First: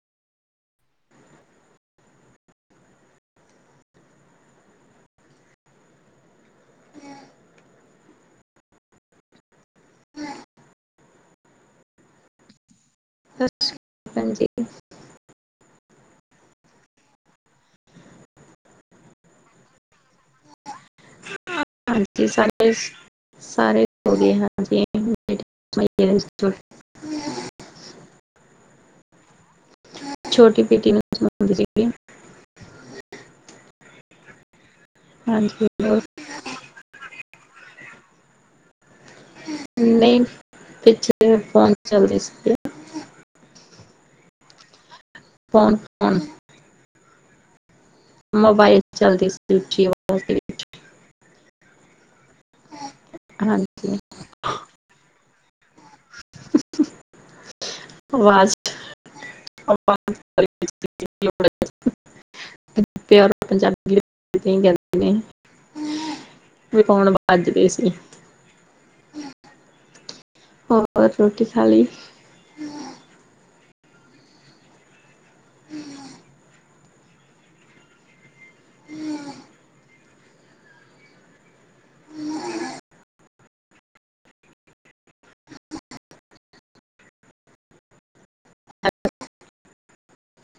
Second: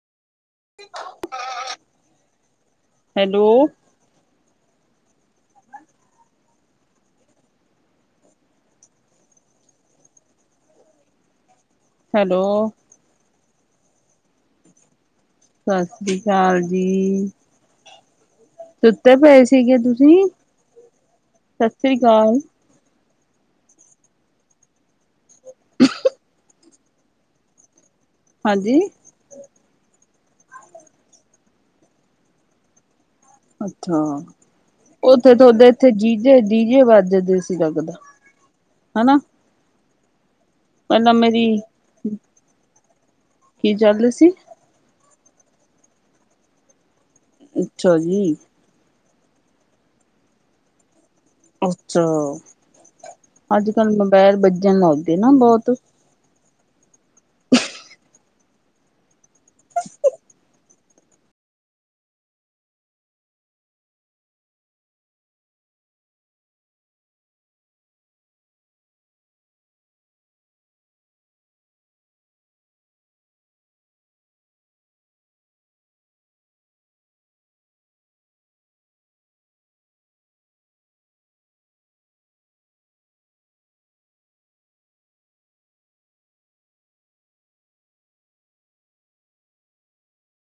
Hello. Hello. ਸਤਿ ਸ਼੍ਰੀ ਅਕਾਲ ਜੀ। ਸਤਿ ਸ੍ਰੀ ਅਕਾਲ ਜੀ! ਸੁੱਤੇ ਪਏ ਸੀਗੇ ਤੁਸੀਂ? ਅਕਾਲ ਸ੍ਰੀ ਹਾਂਜੀ। ਅਕਾਲ, ਸਾਰੇ-ਸਾਰੇ ਵਧੀਆ। ਹਾਂਜੀ [inaudible] ਹਾਂਜੀ? ਛੋਟੀ ਬੇਟੀ ਨੂੰ ਅੱਛਾ ਉੱਥੇ ਹਾਂਜੀ ਤੁਹਾਡੇ, ਇੱਥੇ ਹੋਰ ਜੀ ਜੇ, ਡੀਜੇ ਵੱਜਦੇ ਸੀ ਲੱਗਦਾ, ਹਨਾ? ਨਹੀਂ, ਪਹਿਲਾਂ ਪਿੱਛੇ ਮੇਰੀ ਫਹਨ ਚੱਲਦੇ ਸੀਗੇ। ਕੀ ਚੱਲਦੇ ਸੀ? ਫੋਨ, ਫੋਨ ਅੱਛਾ ਜੀ। ਮੋਬਾਇਲ'ਚ ਚੱਲਦੀ ਸੀ, ਉੱਚੀ ਅਵਾਜ਼। [unintelligible] ਅੱਛਾ। ਹਾਂਜੀ ਅੱਜਕੱਲ ਮੋਬਾਇਲ ਬੱਜਣ ਲਗਗੇ ਨਾ, ਬਹੁਤ। ਵਾਜ਼, ਆਵਾਜ ਆ ਪਿਉਰ ਪੰਜਾਬੀ [inaudible] ਕਹਿੰਦੇ ਨੇ। ਵੀ ਫੋਨ ਵੱਜ ਗਏ ਸੀ। ਹੋਰ, ਰੋਟੀ ਖਾਲੀ? ਹ [inaudible]